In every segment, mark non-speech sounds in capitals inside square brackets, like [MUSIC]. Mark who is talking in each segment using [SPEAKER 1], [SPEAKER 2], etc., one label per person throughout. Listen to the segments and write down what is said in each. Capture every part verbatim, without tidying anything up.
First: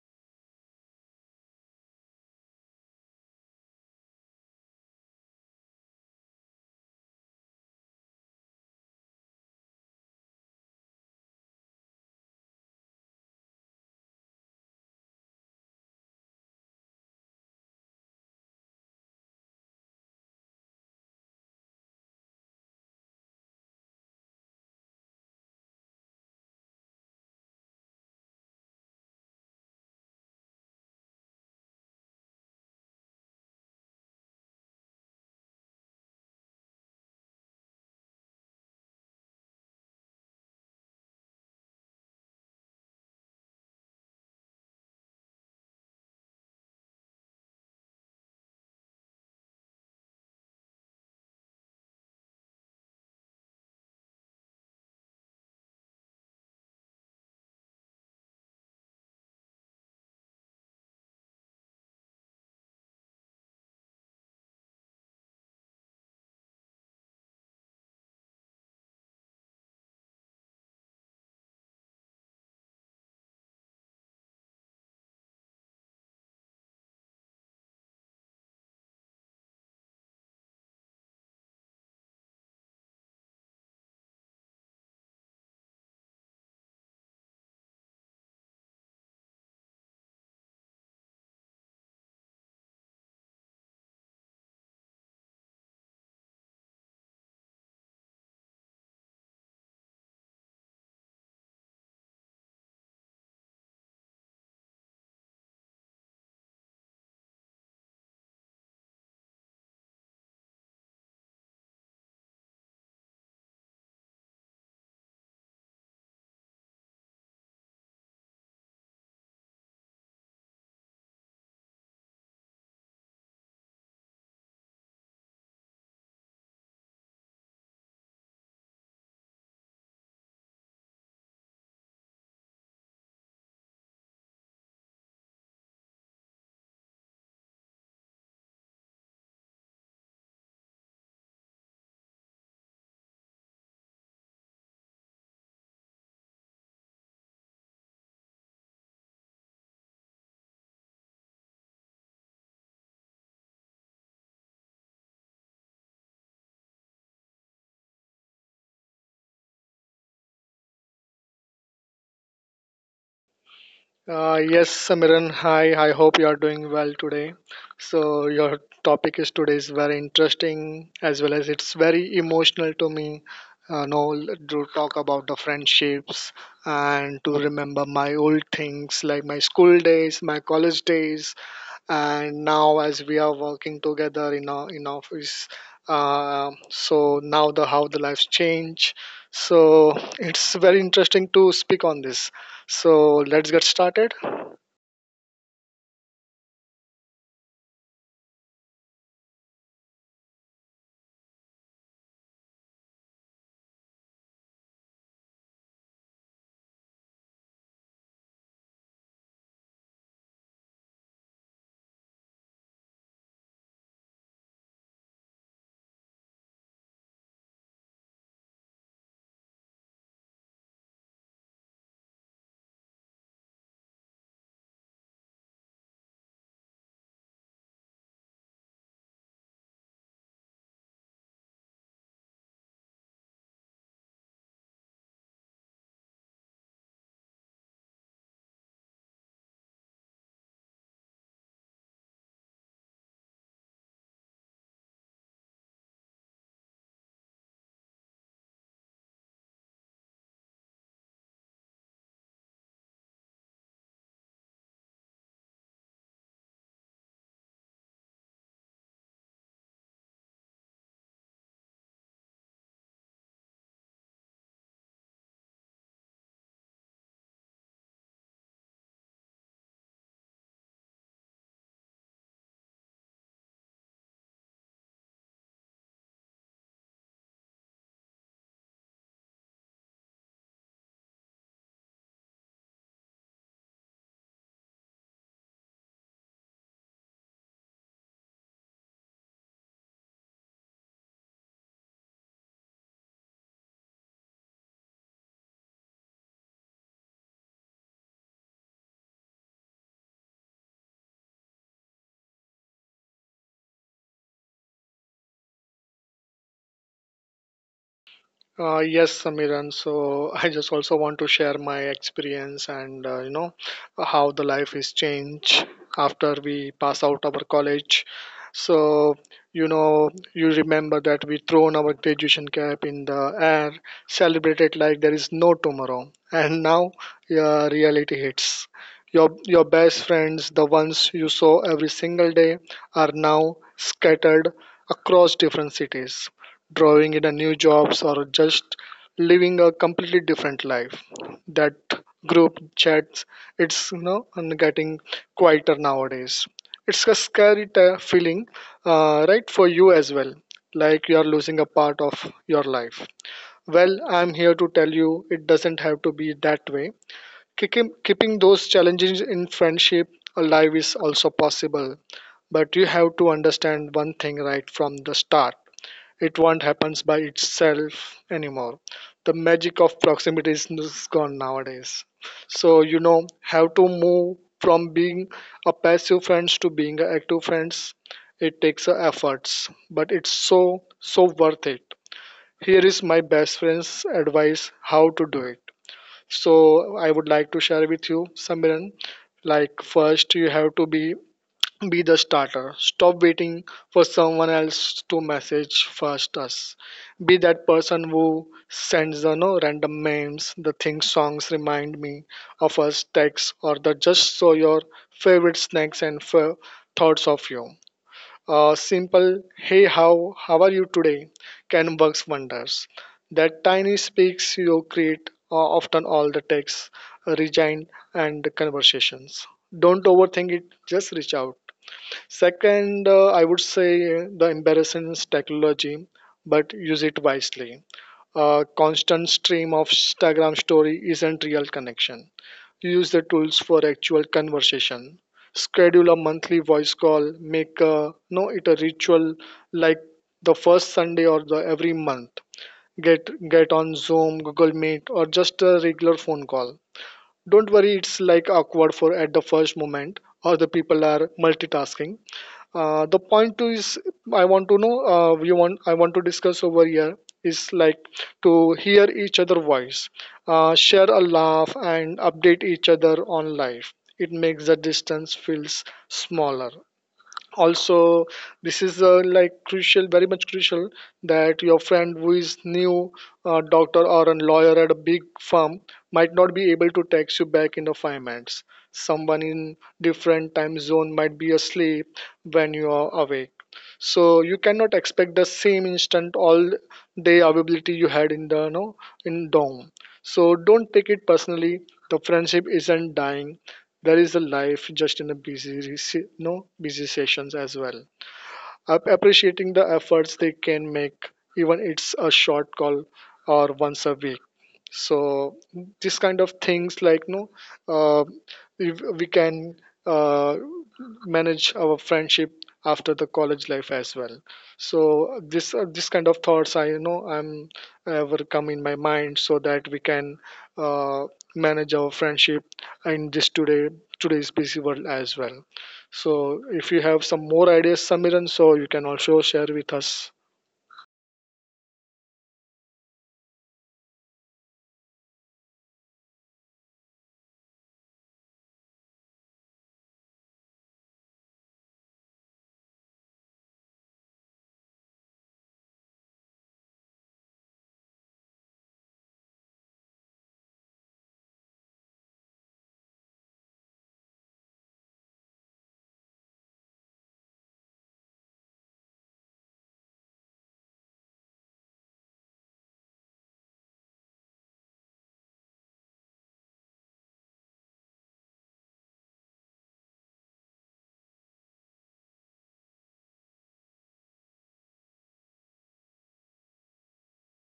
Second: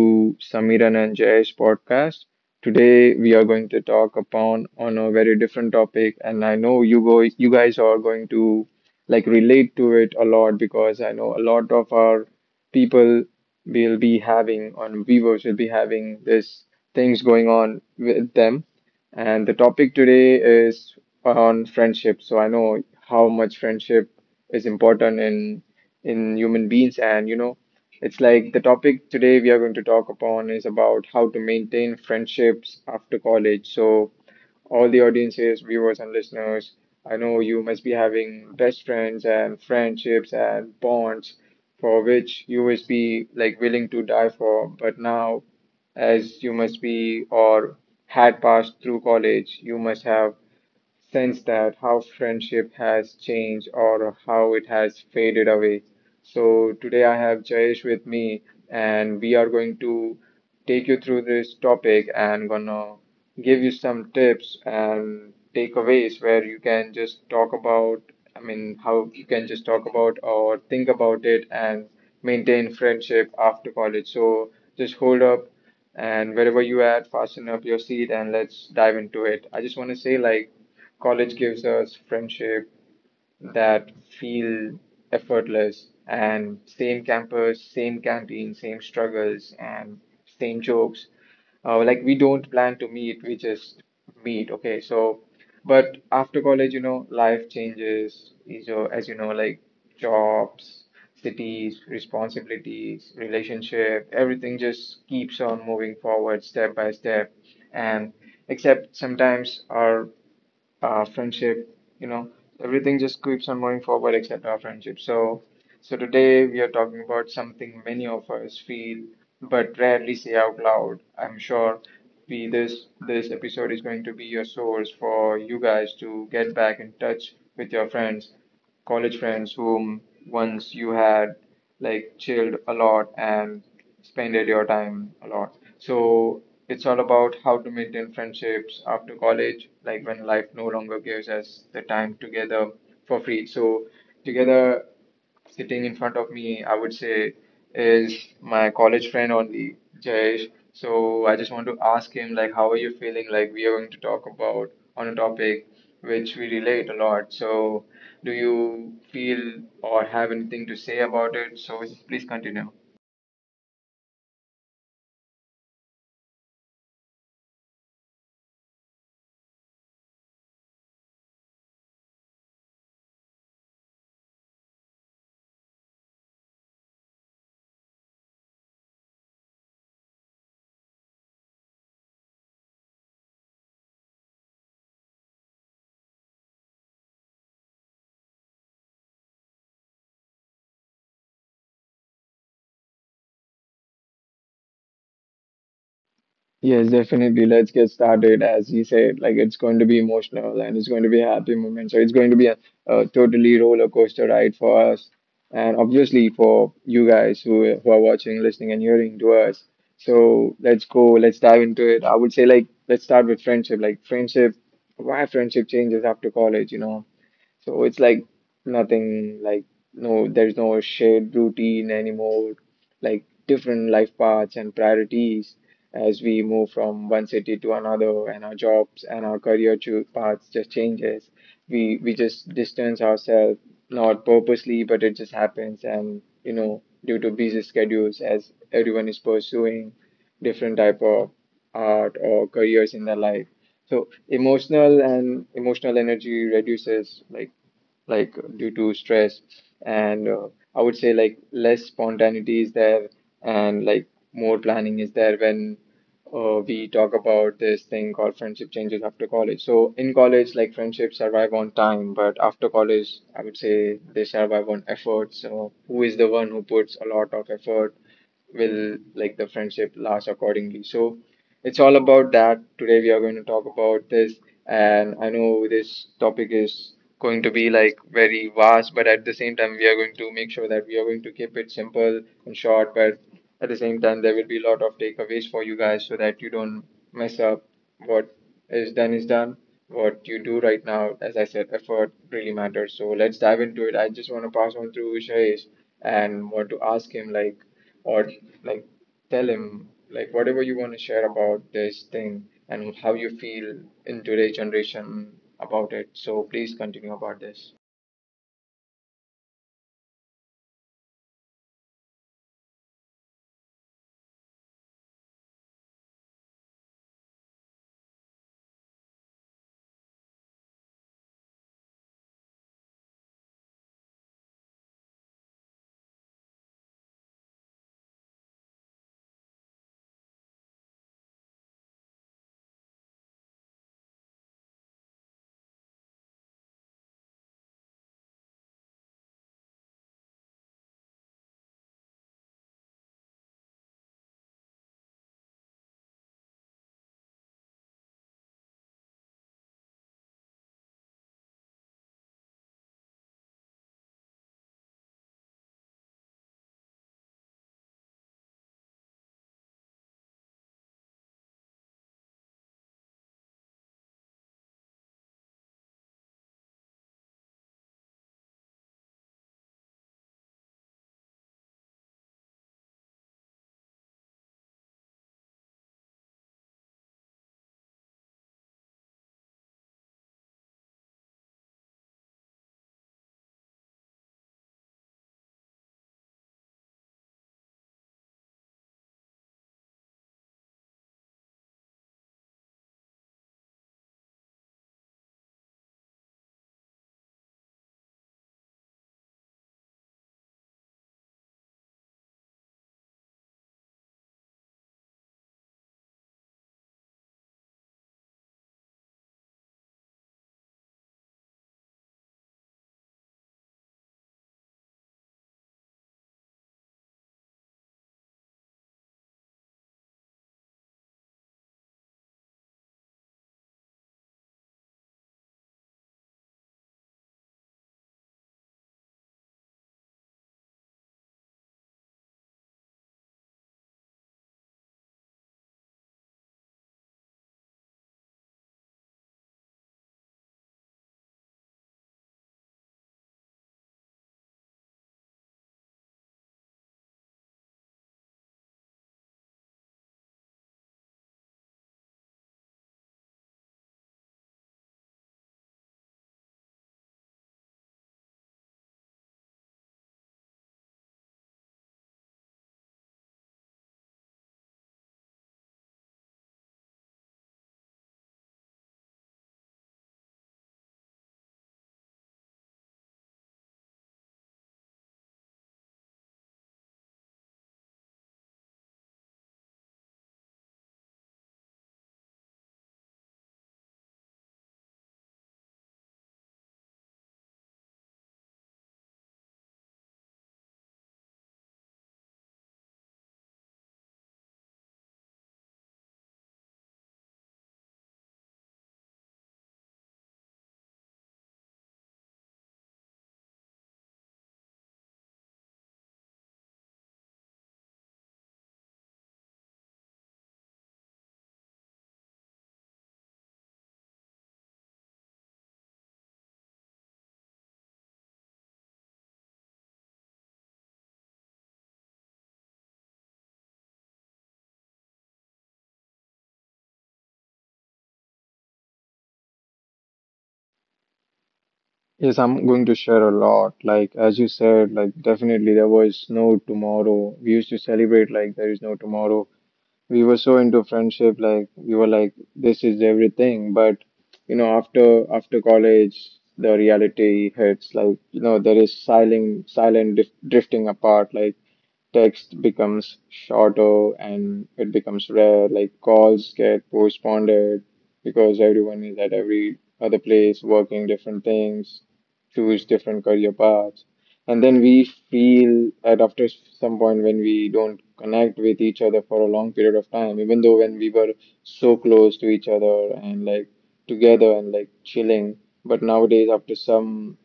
[SPEAKER 1] to Samiran and Jay's podcast. Today we are going to talk upon on a very different topic, and I know you go you guys are going to like relate to it a lot because I know a lot of our people will be having on viewers will be having this things going on with them, and the topic today is on friendship. So I know how much friendship is important in in human beings, and you know it's like the topic today we are going to talk upon is about how to maintain friendships after college. So, all the audiences, viewers, and listeners, I know you must be having best friends and friendships and bonds for which you must be like willing to die for. But now, as you must be or had passed through college, you must have sense that how friendship has changed or how it has faded away. So today I have Jayesh with me and we are going to take you through this topic and gonna give you some tips and takeaways where you can just talk about I mean how you can just talk about or think about it and maintain friendship after college. So just hold up and wherever you at, fasten up your seat and let's dive into it. I just want to say like college gives us friendship that feel effortless and same campus, same canteen, same struggles and same jokes. Uh, like we don't plan to meet, we just meet. Okay, so but after college, you know, life changes. is, uh, As you know, like jobs, cities, responsibilities, relationship, everything just keeps on moving forward step by step. And except sometimes our uh, friendship, you know, everything just keeps on moving forward except our friendship. So, so today we are talking about something many of us feel but rarely say out loud. I'm sure we this this episode is going to be your source for you guys to get back in touch with your friends, college friends whom once you had like chilled a lot and spended your time a lot. So it's all about how to maintain friendships after college, like when life no longer gives us the time together for free. So together sitting in front of me, I would say, is my college friend only, Jayesh. So I just want to ask him, like, how are you feeling? Like, we are going to talk about on a topic which we relate a lot. So, do you feel or have anything to say about it? So, please continue.
[SPEAKER 2] Uh, yes, Samiran, hi. I hope you are doing well today. So, your topic is today is very interesting as well as it's very emotional to me. Uh, no, To talk about the friendships and to remember my old things like my school days, my college days, and now as we are working together in our in office, uh, so now the how the lives change, so it's very interesting to speak on this, so let's get started.
[SPEAKER 1] Yes, definitely. Let's get started. As he said, like it's going to be emotional and it's going to be a happy moment. So it's going to be a, a totally roller coaster ride for us, and obviously for you guys who who are watching, listening, and hearing to us. So let's go. Let's dive into it. I would say like let's start with friendship. Like friendship, why friendship changes after college? You know, so it's like nothing like no, there's no shared routine anymore, like different life paths and priorities as we move from one city to another and our jobs and our career cho- paths just changes. We we just distance ourselves, not purposely, but it just happens and you know, due to busy schedules as everyone is pursuing different type of art or careers in their life so emotional and emotional energy reduces like like due to stress and uh, I would say like less spontaneity is there and like more planning is there when uh, we talk about this thing called friendship changes after college. So in college like friendships survive on time but after college I would say they survive on effort. So who is the one who puts a lot of effort will like the friendship last accordingly. So it's all about that. Today we are going to talk about this, and I know this topic is going to be like very vast, but at the same time we are going to make sure that we are going to keep it simple and short, but at the same time there will be a lot of takeaways for you guys so that you don't mess up what is done is done. What you do right now, as I said, effort really matters. So let's dive into it. I just want to pass on through Shayesh and want to ask him like or like tell him like whatever you want to share about this thing and how you feel in today's generation about it. So please continue about this.
[SPEAKER 2] Uh, yes, Samiran. So [LAUGHS] I just also want to share my experience, and uh, you know, how the life is changed after we pass out our college. So you know you remember that we thrown our graduation cap in the air, celebrated like there is no tomorrow, and now yeah, reality hits. Your your best friends, the ones you saw every single day, are now scattered across different cities, drawing in a new jobs, or just living a completely different life. That group chats, it's you know, and getting quieter nowadays. It's a scary t- feeling, uh, right, for you as well, like you are losing a part of your life. Well, I'm here to tell you it doesn't have to be that way. Keeping, keeping those challenges in friendship alive is also possible, but you have to understand one thing right from the start: it won't happen by itself anymore. The magic of proximity is is gone nowadays. So you know, have to move from being a passive friends to being a active friends. It takes a efforts, but it's so so worth it. Here is my best friend's advice how to do it. So I would like to share with you, Samiran. Like first, you have to be be the starter. Stop waiting for someone else to message first us. Be that person who sends the no random memes, the thing songs remind me of us text, or the just so your favorite snacks and fa- thoughts of you. A simple hey how how are you today can works wonders. That tiny speaks you create uh, often all the texts, uh, rejoin and conversations. Don't overthink it. Just reach out. Second, uh, I would say the embarrassance technology, but use it wisely. A constant stream of Instagram story isn't real connection. Use the tools for actual conversation. Schedule a monthly voice call. Make a, no it a ritual like the first Sunday or the every month. Get get on Zoom, Google Meet, or just a regular phone call. Don't worry, it's like awkward for at the first moment, or the people are multitasking. Uh, the point two is I want to know, uh, you want I want to discuss over here, is like to hear each other voice, uh, share a laugh and update each other on life. It makes the distance feels smaller. Also, this is uh, like crucial, very much crucial, that your friend who is new, uh, doctor or a lawyer at a big firm, might not be able to text you back in the five minutes. Someone in different time zone might be asleep when you are awake, so you cannot expect the same instant all day availability you had in the no in dorm. So don't take it personally, the friendship isn't dying, there is a life just in a busy rece- no busy sessions as well. Ap- appreciating the efforts they can make, even it's a short call or once a week. So this kind of things like no, uh, if we can, uh, manage our friendship after the college life as well. So this, uh, this kind of thoughts I you know I'm ever come in my mind so that we can, uh, manage our friendship in this today today's busy world as well. So if you have some more ideas, Samiran, so you can also share with us.
[SPEAKER 1] Yes, I'm going to share a lot. Like, as you said, like, definitely there was no tomorrow. We used to celebrate like there is no tomorrow. We were so into friendship like we were like this is everything but you know after after college the reality hits like you know there is silent silent dif- drifting apart like text becomes shorter and it becomes rare like calls get postponed because everyone is at every other place working different things, choose different career paths, and then we feel that after some point when we don't connect with each other for a long period of time, even though when we were so close to each other and like together and like chilling, but nowadays after some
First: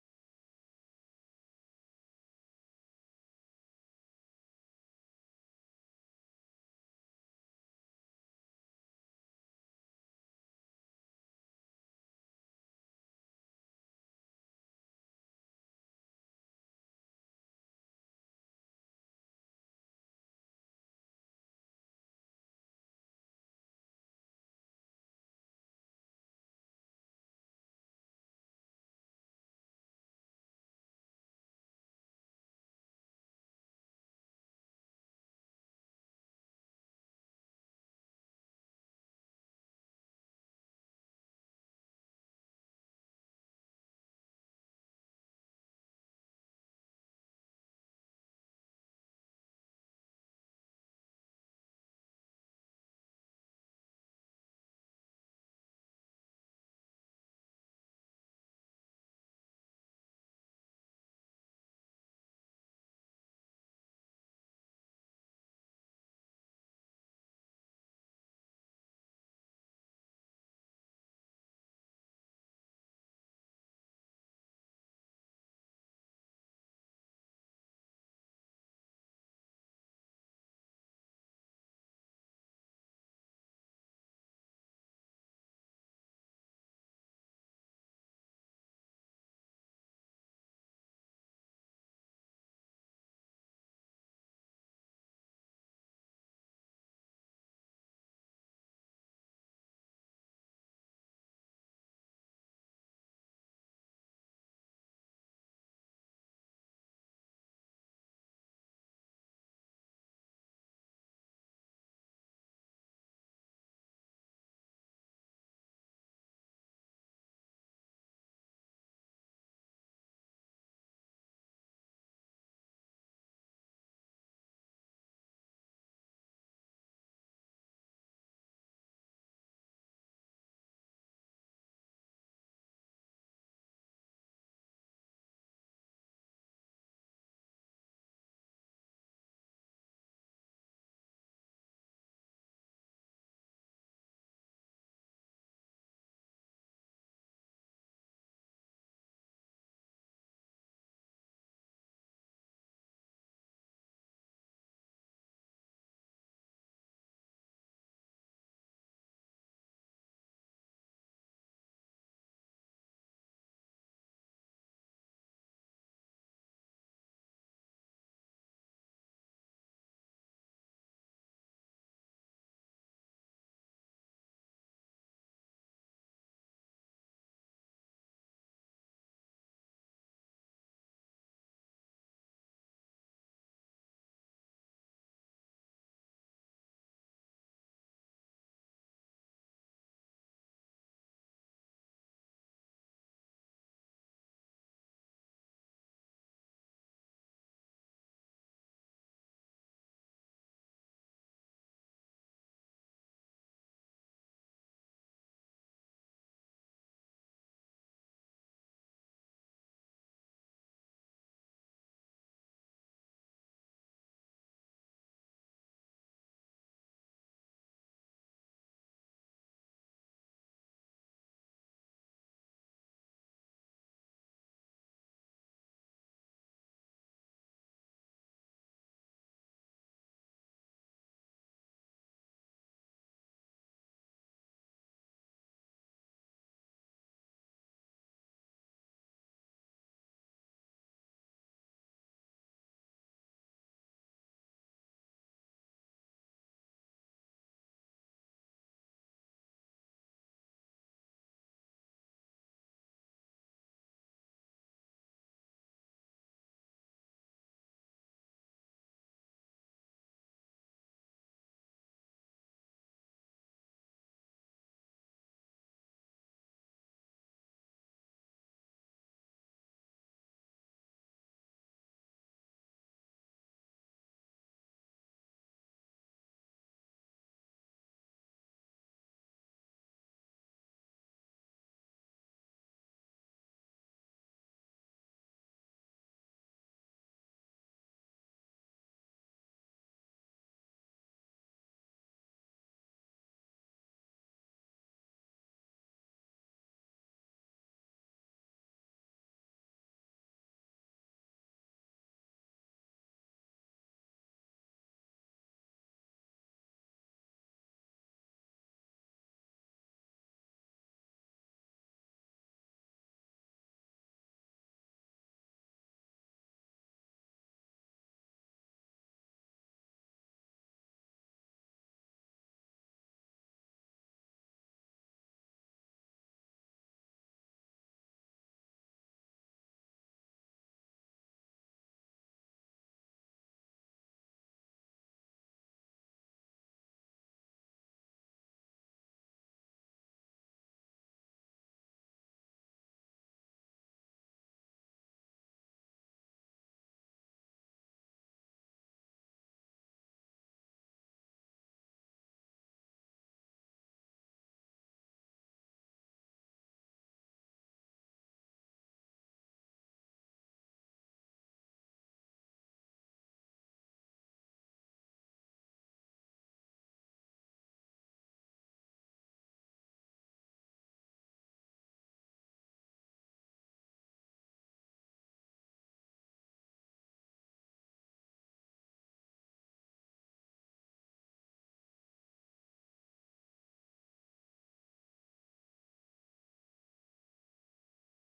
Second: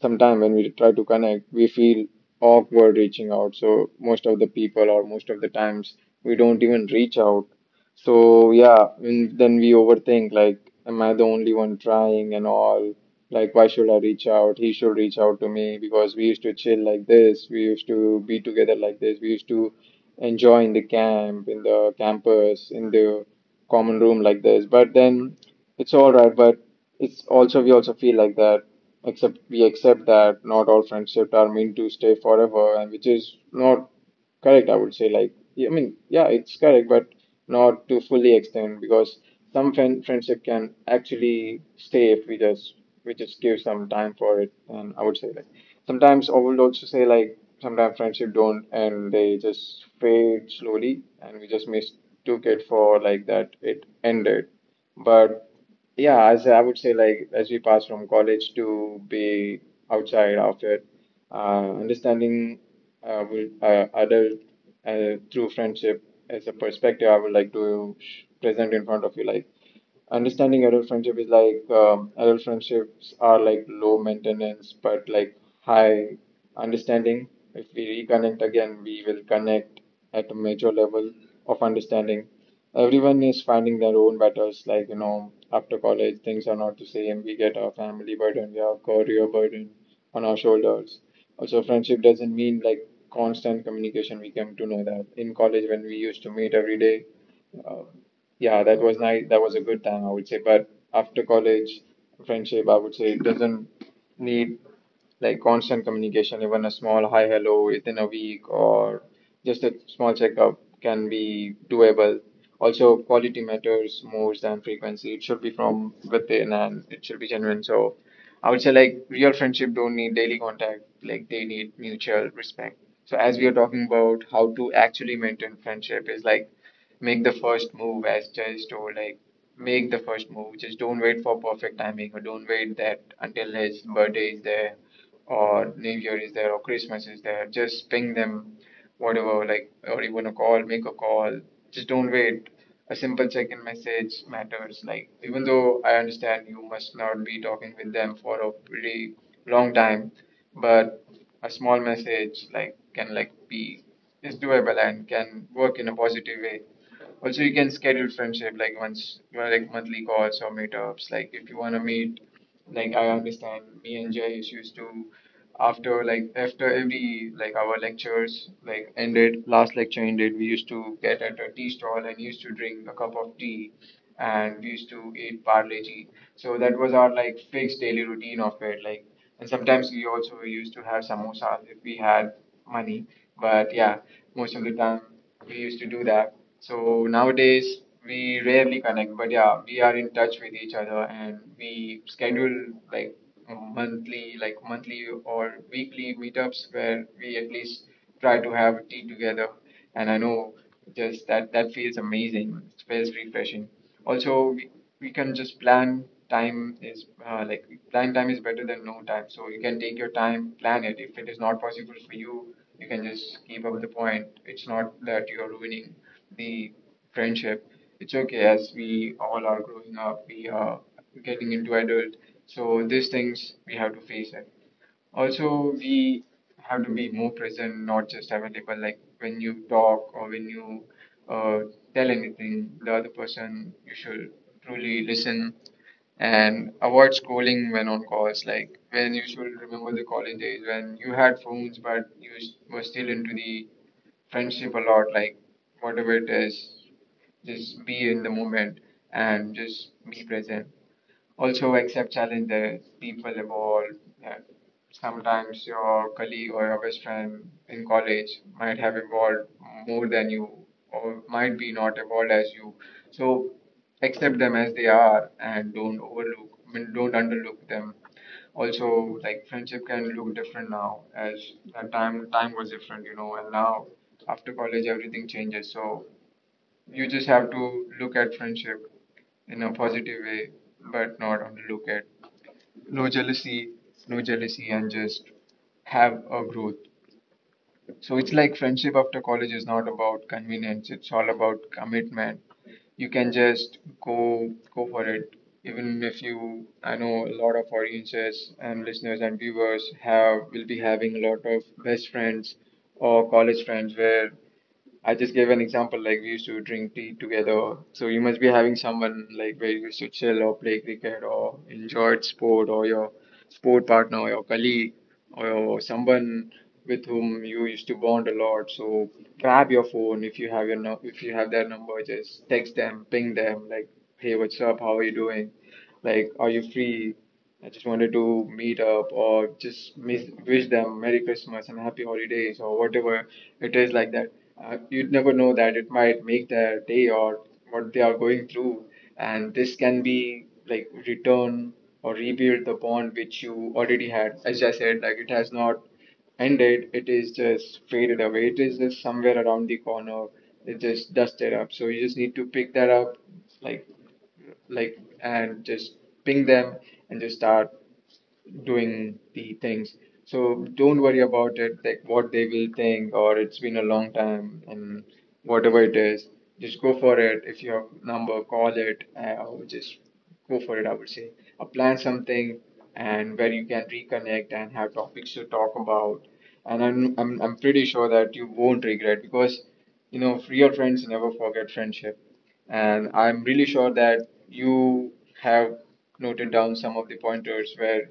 [SPEAKER 1] some time when we try to connect, we feel awkward reaching out. So most of the people or most of the times we don't even reach out. So yeah, and then we overthink like, am I the only one trying and all? Like, why should I reach out? He should reach out to me because we used to chill like this. We used to be together like this. We used to enjoy in the camp, in the campus, in the common room like this. But then it's all right. But it's also, we also feel like that, except we accept that not all friendships are meant to stay forever, and which is not. Correct, I would say like yeah, I mean yeah, it's correct, but not to fully extend because some friend friendship can actually stay if we just we just give some time for it. And I would say like sometimes I would also say like sometimes friendship don't and they just fade slowly, and we just mistook it for like that it ended, but. Yeah, as I would say, like as we pass from college to be outside after uh, understanding uh, will, uh, adult uh, through friendship as a perspective, I would like to sh- present in front of you. Like understanding adult friendship is like um, adult friendships are like low maintenance but like high understanding. If we reconnect again, we will connect at a major level of understanding. Everyone is finding their own battles. Like, you know, after college, things are not the same. We get our family burden, we have career burden on our shoulders. Also, friendship doesn't mean like constant communication. We came to know that in college when we used to meet every day. Uh, yeah, that was nice. That was a good time, I would say. But after college, friendship, I would say, it doesn't need like constant communication, even a small hi hello within a week or just a small checkup can be doable. Also, quality matters more than frequency. It should be from within and it should be genuine. So, I would say like real friendship don't need daily contact. Like they need mutual respect. So, as we are talking about how to actually maintain friendship is like make the first move as just or like make the first move. Just don't wait for perfect timing or don't wait that until his birthday is there or New Year is there or Christmas is there. Just ping them, whatever, like, or even a call, make a call. Just don't wait. A simple check in message matters. Like, even though I understand you must not be talking with them for a pretty long time, but a small message like can like be is doable and can work in a positive way. Also you can schedule friendship like once you like monthly calls or meetups like if you want to meet, like I understand me and Jay used to, after like after every like our lectures like ended, last lecture ended we used to get at a tea stall and used to drink a cup of tea and we used to eat parle ji so that was our like fixed daily routine of it like, and sometimes we also used to have samosas if we had money. But yeah, most of the time we used to do that. So nowadays we rarely connect, but yeah, we are in touch with each other and we schedule like monthly, like monthly or weekly meetups where we at least try to have tea together. And I know just that that feels amazing. It feels refreshing also we, we can just plan time is uh, like plan time is better than no time, so you can take your time, plan it. If it is not possible for you, you can just keep up the point. It's not that you're ruining the friendship. It's okay, as we all are growing up, we are getting into adult, so these things we have to face it. Also, we have to be more present, not just available. Like when you talk or when you uh, tell anything, the other person, you should truly listen and avoid scrolling when on calls. Like, when you should remember the college days when you had phones, but you s- were still into the friendship a lot. Like whatever it is, just be in the moment and just be present. Also accept challenges. People evolve. Yeah. Sometimes your colleague or your best friend in college might have evolved more than you, or might be not evolved as you. So accept them as they are, and don't overlook, I mean, don't underlook them. Also, like, friendship can look different now, as that time time was different, you know, and now after college everything changes. So you just have to look at friendship in a positive way, but not only look at no jealousy, no jealousy, and just have a growth. So it's like friendship after college is not about convenience, it's all about commitment. You can just go go for it. Even if you, I know a lot of audiences and listeners and viewers have will be having a lot of best friends or college friends where I just gave an example, like we used to drink tea together. So you must be having someone, like where you used to chill or play cricket or enjoyed sport, or your sport partner or your colleague or your, someone with whom you used to bond a lot. So grab your phone. If you have your nu- if you have their number, just text them, ping them, like, hey, what's up? How are you doing? Like, are you free? I just wanted to meet up, or just miss, wish them Merry Christmas and Happy Holidays or whatever it is like that. Uh, you'd never know that it might make their day or what they are going through. And this can be like return or rebuild the bond which you already had. As I said, like, it has not ended, it is just faded away. It is just somewhere around the corner. It just dusted up. So you just need to pick that up, like like and just ping them and just start doing the things. So don't worry about it, like what they will think, or it's been a long time, and whatever it is, just go for it. If you have number, call it, uh, or just go for it, I would say. Uh, plan something, and where you can reconnect and have topics to talk about. And I'm I'm I'm pretty sure that you won't regret, because you know real friends never forget friendship. And I'm really sure that you have noted down some of the pointers where,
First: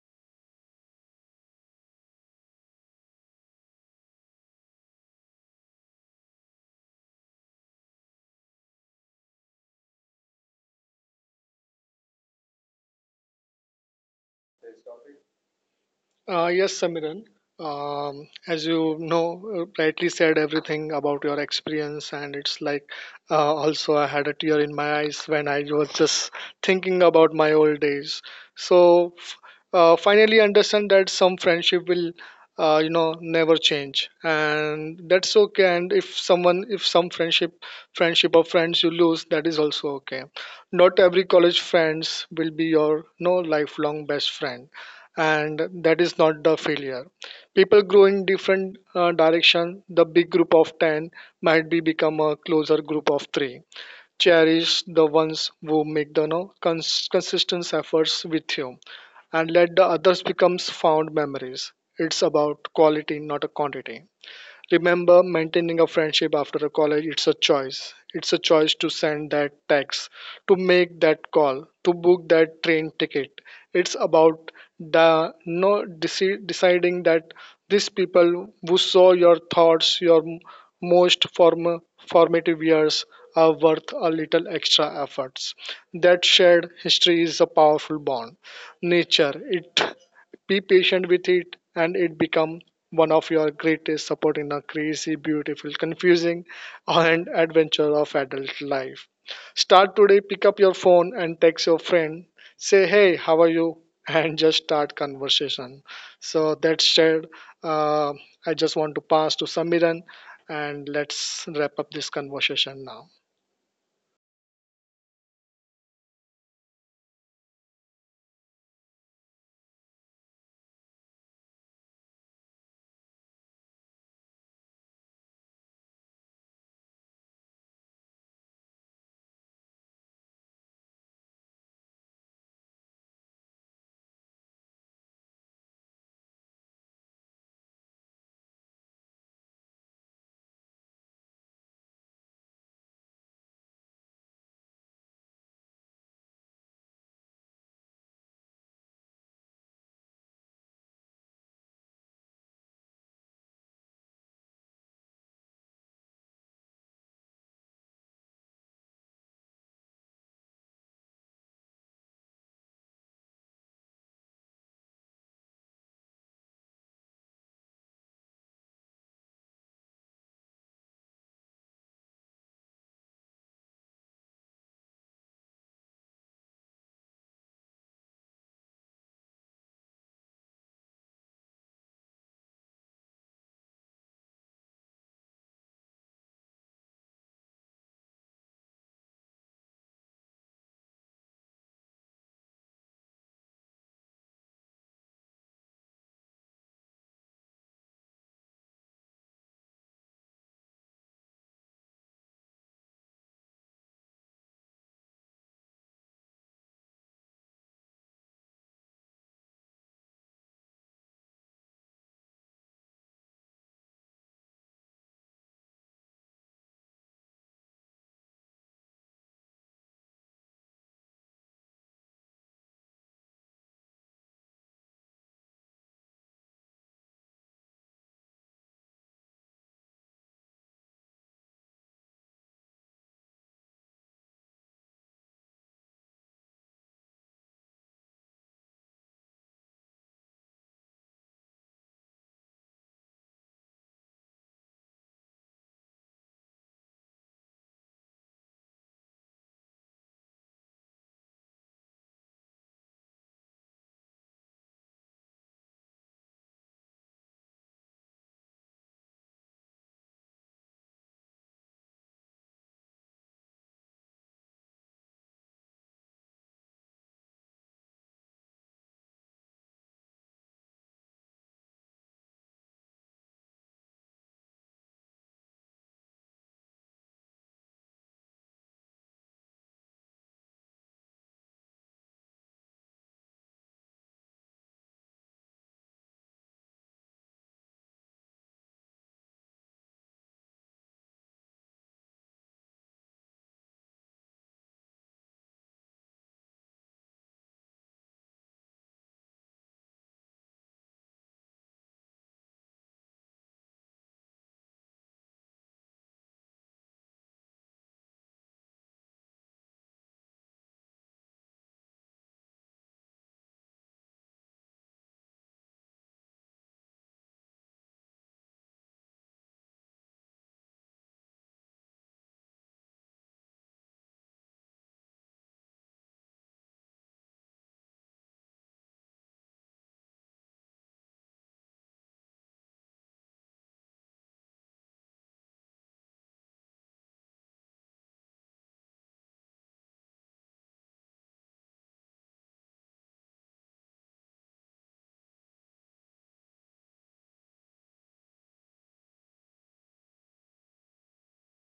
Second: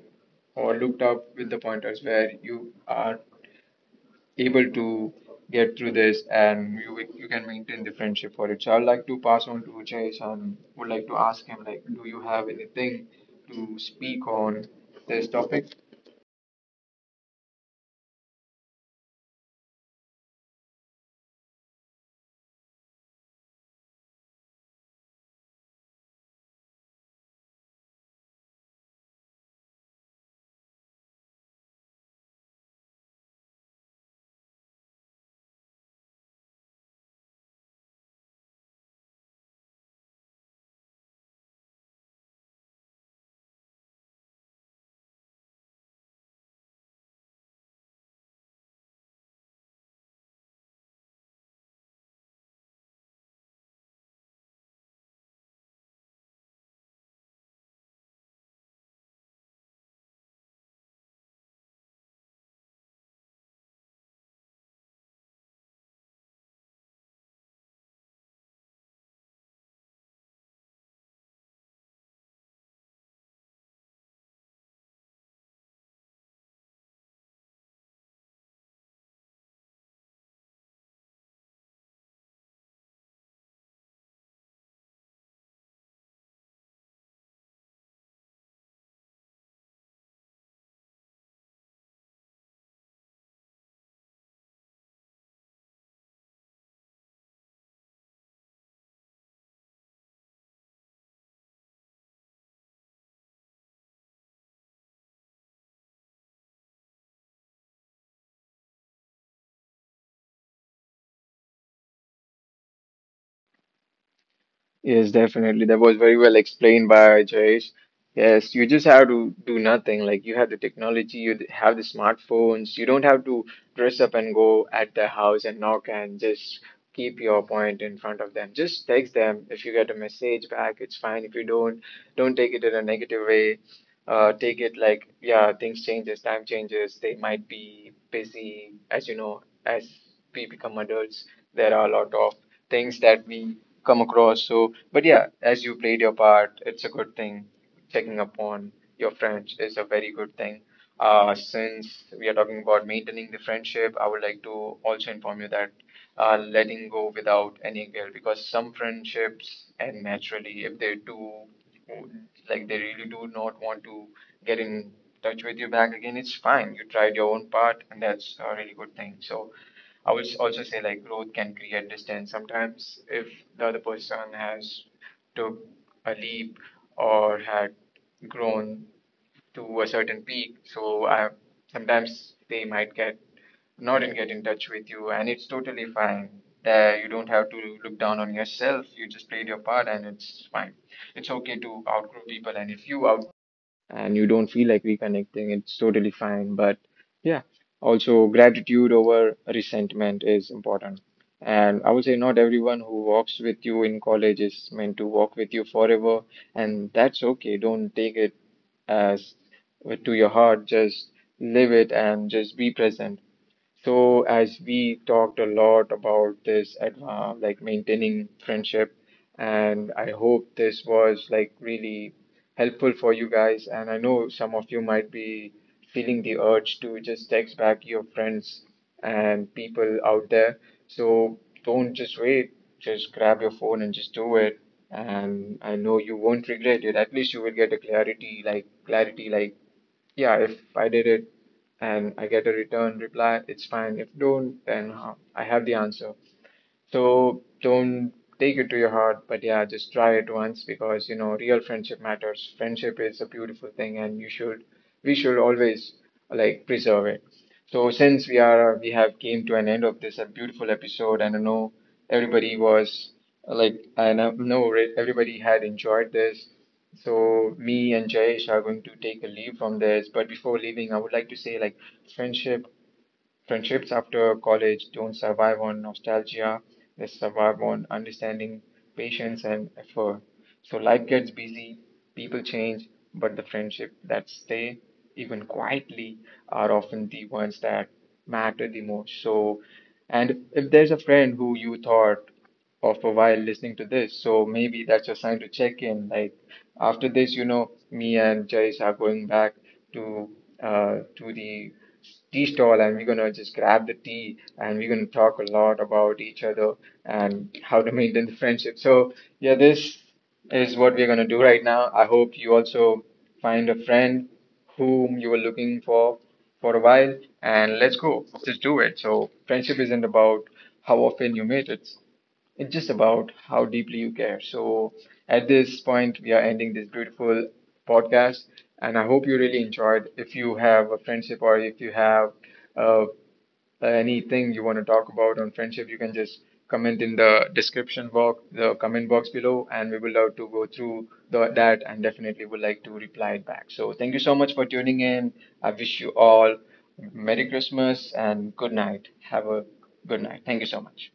[SPEAKER 1] or looked up with the pointers where you are able to get through this, and you, you can maintain the friendship for it. So I'd like to pass on to Jayesh and would like to ask him, like, do you have anything to speak on this topic?
[SPEAKER 2] Uh, yes, Samiran. Um, as you know, uh, rightly said everything about your experience, and it's like, uh, also I had a tear in my eyes when I was just thinking about my old days. So f- uh, finally, understand that some friendship will, uh, you know, never change, and that's okay. And if someone, if some friendship, friendship or friends you lose, that is also okay. Not every college friends will be your, no lifelong best friend, and that is not the failure. People grow in different uh, direction. The big group of ten might be become a closer group of three. Cherish the ones who make the no, cons- consistent efforts with you, and let the others becomes found memories. It's about quality, not a quantity. Remember, maintaining a friendship after a college, it's a choice. It's a choice to send that text, to make that call, to book that train ticket. It's about the no deci- deciding that these people who saw your thoughts, your m- most form, formative years, are worth a little extra efforts. That shared history is a powerful bond, nature it, be patient with it and it become one of your greatest support in a crazy beautiful confusing and adventure of adult life. Start today, pick up your phone and text your friend, say hey how are you, [LAUGHS] and just start conversation. So that said, uh, I just want to pass to Samiran, and let's wrap up this conversation now.
[SPEAKER 1] Yes, definitely. That was very well explained by Jayesh. Yes, you just have to do nothing. Like, you have the technology, you have the smartphones. You don't have to dress up and go at their house and knock and just keep your point in front of them. Just text them. If you get a message back, it's fine. If you don't, don't take it in a negative way. Uh, take it like, yeah, things changes, time changes. They might be busy. As you know, as we become adults, there are a lot of things that we come across. So, but yeah, as you played your part, it's a good thing. Checking up on your friends is a very good thing. Uh, since we are talking about maintaining the friendship, I would like to also inform you that uh, letting go without any guilt, because some friendships end naturally. If they do, like they really do not want to get in touch with you back again, it's fine. You tried your own part, and that's a really good thing. So I would also say, like growth can create distance. Sometimes if the other person has took a leap or had grown to a certain peak, so I, sometimes they might get not and get in touch with you, and it's totally fine. That you don't have to look down on yourself, you just played your part, and it's fine. It's okay to outgrow people, and if you out and you don't feel like reconnecting, it's totally fine. But yeah, also gratitude over resentment is important. And I would say, not everyone who walks with you in college is meant to walk with you forever, and that's okay. Don't take it as to your heart, just live it and just be present. So as we talked a lot about this at uh, like maintaining friendship, and I hope this was like really helpful for you guys. And I know some of you might be feeling the urge to just text back your friends and people out there. So don't just wait. Just grab your phone and just do it. And I know you won't regret it. At least you will get a clarity, like clarity, like, yeah, if I did it and I get a return reply, it's fine. If don't, then uh, I have the answer. So don't take it to your heart, but yeah, just try it once, because you know real friendship matters. Friendship is a beautiful thing, and you should we should always like preserve it. So since we are we have came to an end of this a beautiful episode, and I know everybody was uh, like, I know know re- everybody had enjoyed this. So me and Jayesh are going to take a leave from this, but before leaving, I would like to say, like friendship Friendships after college don't survive on nostalgia, they survive on understanding, patience, and effort. So life gets busy, people change, but the friendship that stay, even quietly, are often the ones that matter the most. So, and if there's a friend who you thought of a while listening to this, so maybe that's your sign to check in. Like after this, you know, me and Jayesh are going back to uh to the tea stall, and we're gonna just grab the tea, and we're gonna talk a lot about each other and how to maintain the friendship. So yeah, this is what we're going to do right now. I hope you also find a friend whom you were looking for for a while, and let's go. Just do it. So, friendship isn't about how often you meet, it's it's just about how deeply you care. So, at this point, we are ending this beautiful podcast, and I hope you really enjoyed. If you have a friendship, or if you have a uh, anything you want to talk about on friendship, you can just comment in the description box, the comment box below, and we will love to go through the, that, and definitely would like to reply it back. So thank you so much for tuning in. I wish you all Merry Christmas and good night. Have a good night. Thank you so much.